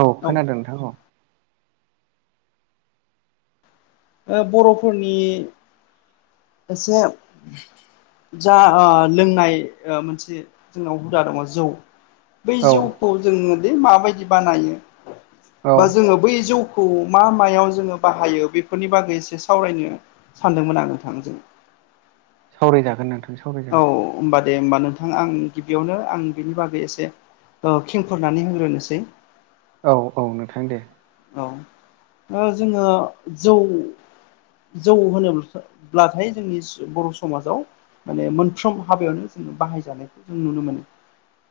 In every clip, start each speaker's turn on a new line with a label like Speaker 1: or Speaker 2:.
Speaker 1: औ खोनादों नोंथांखौ औ।
Speaker 2: ओ बर'फोरनि एसे जा ओ लोंनाय मोनसे जोंनाव हुदा दङ जौ बै
Speaker 1: औ
Speaker 2: जौखौ जोङो दे माबायदि बानायो
Speaker 1: औ
Speaker 2: बा जोङो बै जौ खौ मा मायाव जोङो बाहायो बेफोरनि बागै एसे सावरायनो सानदोंमोन आ नोंथांजों।
Speaker 1: सावरायजागोन नोंथां।
Speaker 2: औ
Speaker 1: सावरायजागोन
Speaker 2: होनबा दे होमबा नोंथां आं गिबियावनो आं बेनि बागै एसे ओ खिंफोरनानै होग्रोनोसै।
Speaker 1: औ औ नोंथां दे।
Speaker 2: औ ओ जोङो जौ जौ होनोब्लाथाय जोंनि बर' समाजाव माने मोनफ्रोम हाबायावनो जोङो बाहायजानायखौ जों नुनो मोनो।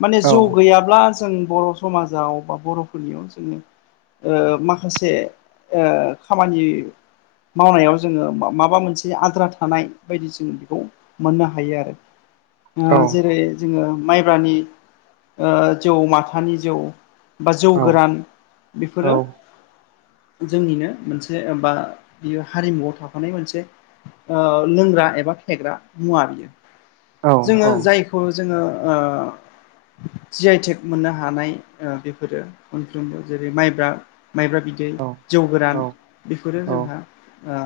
Speaker 2: माने
Speaker 1: औ
Speaker 2: जौ गैयाब्ला जों बर' समाजाव बा बर'फोरनियाव जोङो ओ माखासे ओ खामानि मावनायाव जोङो माबा मोनसे आद्रा थानाय बायदि जोङो बेखौ मोननो हायो आरो
Speaker 1: औ
Speaker 2: ओ जेरै जोङो माइब्रानि ओ जौ माथानि जौ बा जौ
Speaker 1: औ
Speaker 2: गोरान
Speaker 1: औ
Speaker 2: बेफोरो जोंनिनो मोनसे बा बियो हारिमुआव थाखाफानाय मोनसे लोंग्रा एबा फेग्रा मुवा बियो
Speaker 1: औ
Speaker 2: जोङो
Speaker 1: औ
Speaker 2: जाय खौ जोङो ओ जि आइ थेक मोननो हानाय बेफोरो मोनफ्रोमबो जेरै माइब्रा माइब्रा बिदै
Speaker 1: औ
Speaker 2: जौ
Speaker 1: औ
Speaker 2: गोरान बिफोरो
Speaker 1: औ
Speaker 2: जोंहा ओ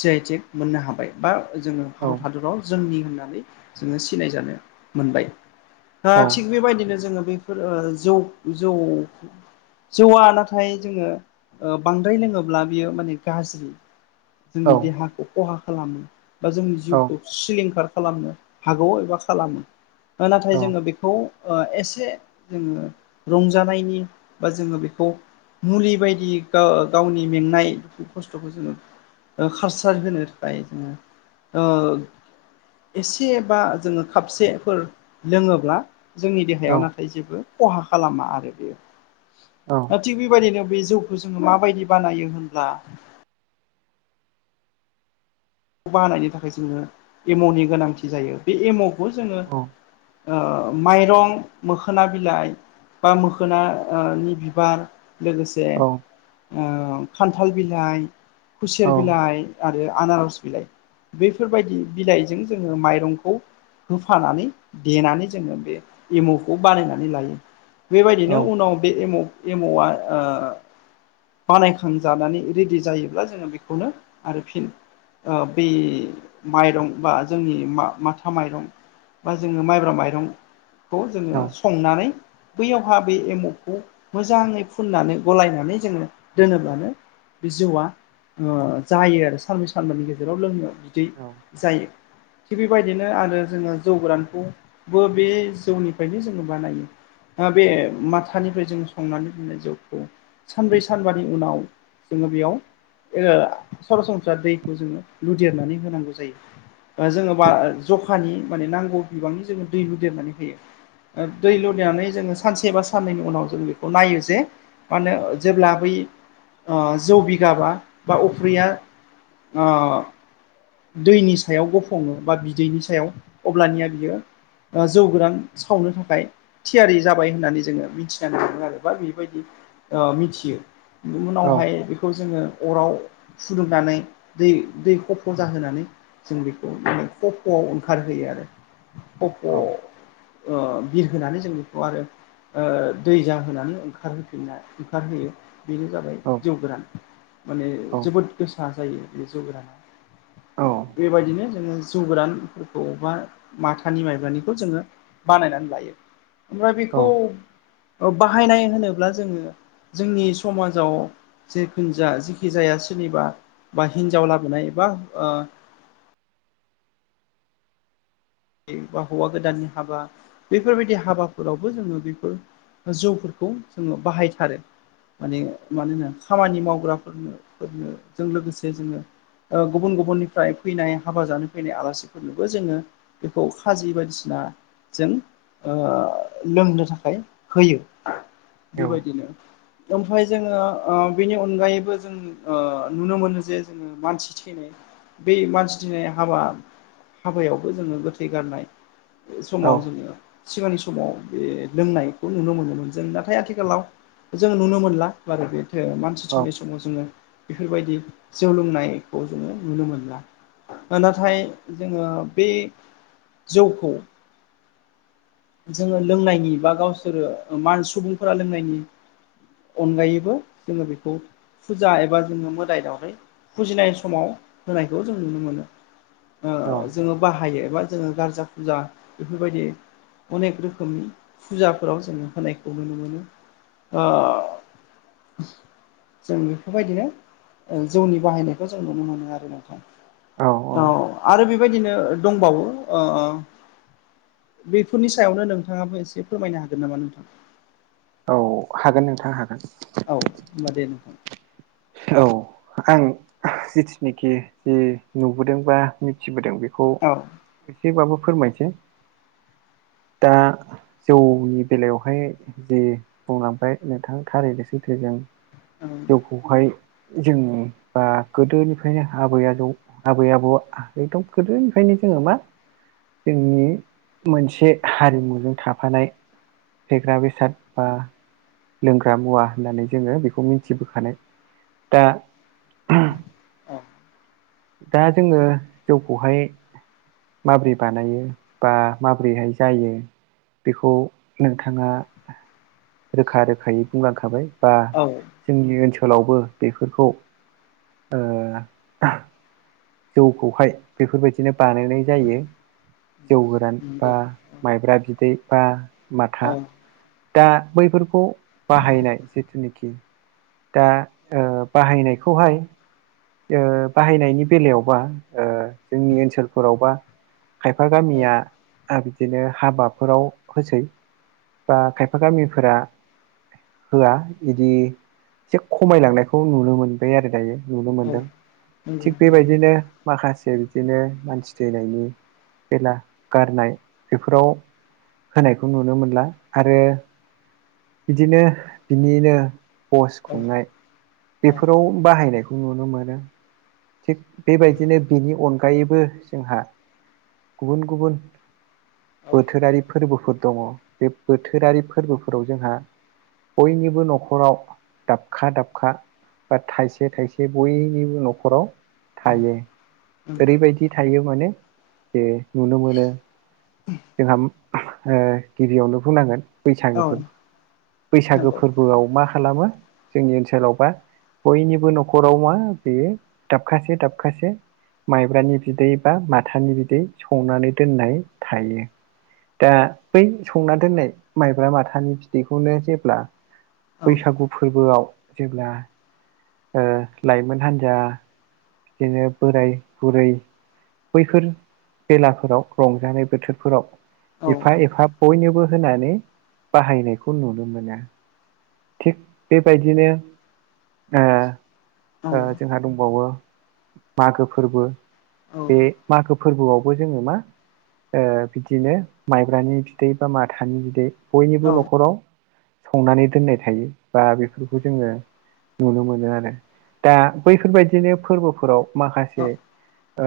Speaker 2: जि आइ टिग मोननो हाबाय बा जोङो भारत
Speaker 1: औ
Speaker 2: हादराव जोंनि होननानै जोङो सिनायजानो मोनबाय ओ
Speaker 1: औ
Speaker 2: थिग बेबायदिनो जोङो बेफोर ओ जौ जौ जौवा नाथाय जोङो बांद्राय लोङोब्ला बियो माने गाज्रि जोंनि देहाखौ खहा खालामो बा जोंनि जिउखौ सिलिंखार खालामनो हागौ एबा खालामो। नाथाय
Speaker 1: औ
Speaker 2: जोङो बेखौ ओ एसे जोङो रंजानायनि बा जोङो बेखौ मुलि बायदि ग-गावनि मेंनाय खस्थ'खौ जोङो ओ कारसार होनो थाखाय जोङो ओ एसे बा जोङो खापसेफोर लोङोब्ला जोंनि
Speaker 1: औ
Speaker 2: देहायाव
Speaker 1: औ
Speaker 2: नाथाय जेबो खहा खालामा आरो बेयो।
Speaker 1: औ।
Speaker 2: ओ थिग बेबायदिनो बे जौखौ जोङो माबायदि बानायो होनब्ला बानायनो थाखाय जोङो एम'नि गोनांथि जायो। बे एम'खौ जोङो ओ माइरं मोखोना बिलाइ बा मोखोना ओ नि बिबार लोगोसे जे ओ खान्थाल बिलाइ, खुसेर बिलाइ आरो आनारस बिलाइ बैफोरबायदि बिलाइजों जोङो माइरंखौ होफानानै देनानै जोङो बे एमुखौ बानायनानै लायो। बेबायदिनो उनाव बे एम' एमआ ओ बानायखांजानानै रेडि जायोब्ला जोङो बेखौनो आरोफिन बे माइरं बा जोंनि मा माथा माइरं बा जोङो माइब्रा माइरं खौ जोङो संनानै बैयावहा बे एम'खौ मोजाङै फुननानै गलायनानै जोङो दोनोब्लानो बे जिउआ ओ जायो आरो साननि सानबानि गेजेराव लोंनो बिदै जायो। थिग बेबायदिनो आरो जोङो जौ गोरानखौबो बे जौनिफ्रायनो जोङो बानायो। बे माथानिफ्राय जों संनानै मोननाय जौखौ सानब्रै सानबानि उनाव जोङो बेयाव ओ सरासनस्रा दै जोङो लुदेरनानै होनांगौ जायो। जोङो बा जखानि माने नांगौ बिबांनि जोङो दै होदेरनानै होयो। दै लुनानै जोङो सानसे बा साननैनि उनाव जों बेखौ नायो जे माने जेब्ला बै जौ ओ बिगाबा बा अफ्रिया अ दैनि सायाव गफङो बा बिदैनि सायाव अब्लानिया बियो जौगोरान सावनो थाखाय थियारि जाबाय होननानै जोङो मिथि ना मोनो आरो बा बेबायदि मिथियो उनावहाय बेखौ जोङो अराव फुदुंनानै दै दै फजा होनानै जों बेखौ माने ख फ'आव ओंखारहोयो आरो अप' बिर होनानै जों बेखौ आरो ओ दै जाहोनानै ओंखारहोफिना ओंखारहोयो बेनो जाबाय जौ गोरान माने जोबोद गोसा जायो बे जौ गोराना बेबायदिनो जोङो जौ गोरानफोरखौ बा माथानि माइब्रानिखौ जोङो बानायनानै लायो ओमफ्राय बेखौ बाहायनाय होनोब्ला जोङो जोंनि समाजाव जेखुन जाया जेखि जाया सोरनिबा बा हिनजाव लाबोनाय बा बा हौवा गोदाननि हाबा बेफोरबायदि हाबाफोरावबो जोङो बेफोर जौफोरखौ जोङो बाहायथारो माने मानोनो खामानि मावग्राफोरनो फोरनो जों लोगोसे जोङो गुबुन गुबुननिफ्राय फैनाय हाबा जानो फैनाय आलासिफोरनोबो जोङो बेखौ खाजि बायदिसिना जों लोंनो थाखाय होयो बेबायदिनो ओमफाय जोङो बेनि अनगायैबो जों नुनो मोनो जे जोङो मानसि थैनाय बे मानसिनाय हाबा हाबायावबो जोङो गो थैगारनाय समाव जोङो सिगांनि समाव बे लोंनायखौ नुनो मोनोमोन जों नाथाय आथिखालाव जोङ नुनो मोनला बार बेथो मानसि थोंनाय समाव जोङो बेफोरबायदि जौ लोंनायखौ जोङो नुनो मोनला नाथाय जोङो बे जौखौ जोङो लोंनायनि बा गावसोरो म सुबुंफोरा लोंनायनि अनगायैबो जोङो बेखौ फुजा एबा जोङो मोदाय दावहै फुजिनाय समाव होनायखौ जों नुनो मोनो जोङो बाहायो एबा जोङो गारजा फुजा बेफोरबायदि अनेक रोखोमनि फुजाफोराव जोङो होनायखौ नुनो मोनो
Speaker 1: [inaudible]
Speaker 2: जों बेफोरबायदिनो जौनि बाहायनायखौ जों नुनो मोनो आरो नोंथांा औ आरो बेबायदिनो दंबावो बेफोरनि सायावनो नोंथाङाबो एसे फोरमायनो हागोन नामा नोंथां
Speaker 1: औ हागोन नोंथां हागोन
Speaker 2: औ होनबा दे नोंथां
Speaker 1: औ आं जिथुनिखि जि नुबोदोंबा मिथिबोदों बेखौ
Speaker 2: औ
Speaker 1: एसेबाबो फोरमायसै दा जौनि बेलायावहाय जे बुंलांबाय नोंथाङा थारैनो सैथोजों
Speaker 2: औ
Speaker 1: बेहाय जों बा गोदोनिफ्रायनो आबै आबौ आबै आबौआ एकदम गोदोनिफ्रायनो जोङो मा जोंनि मोनसे हारिमुजों थाफानाय फेग्रा बेसाद बा लोंग्रा मुवा होननानै जोङो बेखौ मिथिबोखानाय दा दा जोङो जौखौहाय माबोरै बानायो बा माबोरैहाय जायो बेखौ नोंथाङा रोखा रोखायै बुंलांखाबाय बा
Speaker 2: औ
Speaker 1: जोंनि ओनसोलावबो बेफोरखौ जौखौहाय बेफोरबायदिनो बानायनाय जायो जौ गोरान बा
Speaker 2: नंगौ
Speaker 1: माइब्रा बिदै बा
Speaker 2: औ
Speaker 1: माथा दा बैफोरखौ बाहायनाय जिथुनिखि दा ओ बाहायनायखौहाय ओ बाहायनायनि बेलायावबा ओ जोंनि ओनसोलफोरावबा खायफा
Speaker 2: औ
Speaker 1: गामिया बिदिनो हाबाफोराव होसै बा खायफा गामिफोरा होआ इदि एसे खमायलांनायखौ नुनो मोनबाय आरो दायो नुनो मोन
Speaker 2: औ
Speaker 1: दों
Speaker 2: नंगौ
Speaker 1: थिग बेबायदिनो माखासे बिदिनो मानसि थैनायनि बेला गारनाय बेफोराव होनायखौ नुनो मोनला आरो बिदिनो बिनिनो भस
Speaker 2: औ
Speaker 1: खुंनाय बेफोराव बाहायनायखौ नुनो मोनो। थिग बेबायदिनो बिनि अनगायैबो जोंहा गुबुन गुबुन
Speaker 2: औ
Speaker 1: बोथोरारि फोरबोफोर दङ बे बोथोरारि फोरबोफोराव जोंहा बयनिबो न'खराव दाबखा दाबखा बा थाइसे थाइसे बयनिबो न'ख न'खराव थायो
Speaker 2: नंगौ
Speaker 1: ओरैबायदि थायो माने जे नुनो मोनो जोंहा ओ गिबियावनो बुंनांगोन बैसागो
Speaker 2: औ
Speaker 1: फोरबो बैसागो
Speaker 2: नंगौ
Speaker 1: फोर बोआव मा खालामो जोंनि ओनसोलाव हा बयनिबो न'खराव मा बेयो दाबखासे दाबखासे माइब्रानि बिदै बा माथानि बिदै संनानै दोननाय थायो। दा बै संना दोननाय माइब्रा माथानि बिदैखौनो जेब्ला
Speaker 2: औ
Speaker 1: बैसागु फोरबोआव जेब्ला ओ लाइमोन हान्जा बिदिनो बोराय बुरै बैफोर बेलाफोराव रंजानाय
Speaker 2: औ
Speaker 1: बोथोरफोराव एफा एफा बयनोबो होनानै बाहायनायखौ नुनो मोना। थिग बेबायदिनो ओ
Speaker 2: औ
Speaker 1: ओ जोंहा दंबावो मागो फोरबो बे मागो फोरबोआवबो जोङो मा ओ बिदिनो माइब्रानि बिदै बा माथानि बिदै बयनिबो
Speaker 2: औ
Speaker 1: न'खराव संनानै दोननाय थायो बा बेफोरखौ जोङो नुनो मोनो आरो दा बैफोरबायदिनो फोरबोफोराव माखासे
Speaker 2: औ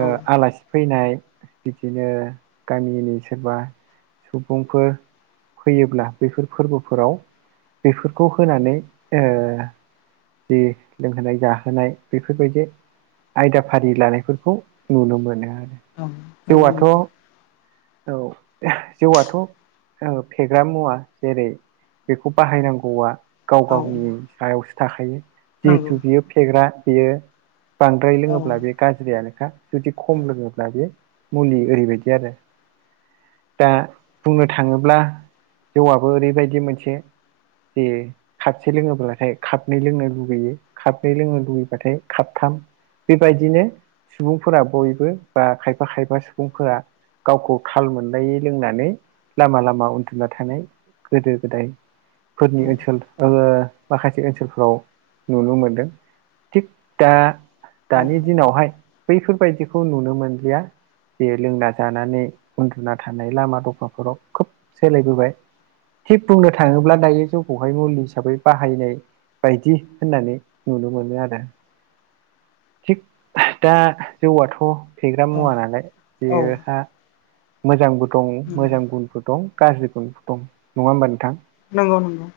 Speaker 1: ओ
Speaker 2: औ
Speaker 1: आलासि फैनाय बिदिनो गामिनि सोरबा सुबुंफोर फैयोब्ला बैफोर फोरबोफोराव बेफोरखौ होनानै ओ जि लोंहोनाय जाहोनाय बेफोरबायदि आयदा फारि लानायफोरखौ नुनो मोनो आरो
Speaker 2: नंगौ नंगौ
Speaker 1: जौआथ' औ जौआथ' ओ फेग्रा मुवा जेरै बेखौ बाहायनां गौवा गाव
Speaker 2: औ
Speaker 1: गावनि सायावसो थाखायो जिहेथु
Speaker 2: नंगौ
Speaker 1: बियो फेग्रा बेयो बांद्राय लोङोब्ला बे
Speaker 2: औ
Speaker 1: गाज्रियानोखा जुदि खम लोङोब्ला बे मुलि ओरैबायदि आरो। दा बुंनो थाङोब्ला जौआबो ओरैबायदि मोनसे जे खापसे लोङोब्लाथाय खापनै लोंनो लुगैयो। खापनै लोंनो लुुबैबाथाय खाबथाम बेबायदिनो सुबुंफोरा बयबो बा खायफा खायफा सुबुंफोरा गावखौ थाल मोनलायै लोंनानै लामा लामा उन्दुना थानाय गोदो गोदाय फोरनि
Speaker 2: औ
Speaker 1: ओनसोल ओ माखासे ओनसोलफोराव नुनो मोनदों। थिग दा
Speaker 2: औ
Speaker 1: दानि दिनावहाय बैफोरबायदिखौ नुनो मोनलिया बे लोंना जानानै उन्दुना थानाय लामा दफाफोराव खोब सोलायबोबाय थिग बुंनो थाङोब्ला दायो जौखौहाय मुलि हिसाबै बाहायनाय बायदि होननानै नुनो मोनो आरो। थिग दा जौआथ' फेग्रा
Speaker 2: औ
Speaker 1: मुवा नालाय
Speaker 2: औ
Speaker 1: बेहा मोजांबो दं मोजां गुनबो दं गाज्रि गुनबो दं नङा होनबा नोंथां?
Speaker 2: नंगौ नंगौ।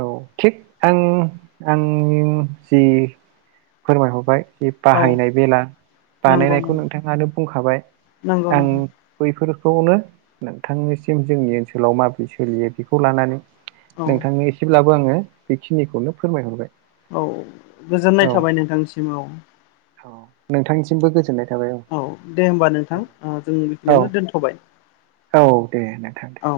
Speaker 1: औ थिग आं आं जि फोरमायहरबाय बे
Speaker 2: औ
Speaker 1: बाहायनाय बेला
Speaker 2: नंगौ नंगौ
Speaker 1: बानायनायखौ नोंथाङानो बुंखाबाय,
Speaker 2: नंगौ नंगौ
Speaker 1: आं बैफोरखौनो नोंथांनिसिम जोंनि ओनसोलाव माबोरै सोलियो बेखौ लानानै
Speaker 2: औ
Speaker 1: नोंथांनो एसेब्लाबो आङो बेखिनिखौनो फोरमायहरबाय।
Speaker 2: औ गोजोननाय थाबाय नोंथांनिसिम औ।
Speaker 1: औ नोंथांनिसिमबो गोजोननाय थाबाय।
Speaker 2: औ दे होमबा नोंथां जों
Speaker 1: औ
Speaker 2: बेखिनियावनो दोनथ'बाय
Speaker 1: औ दे नोंथां दे
Speaker 2: औ।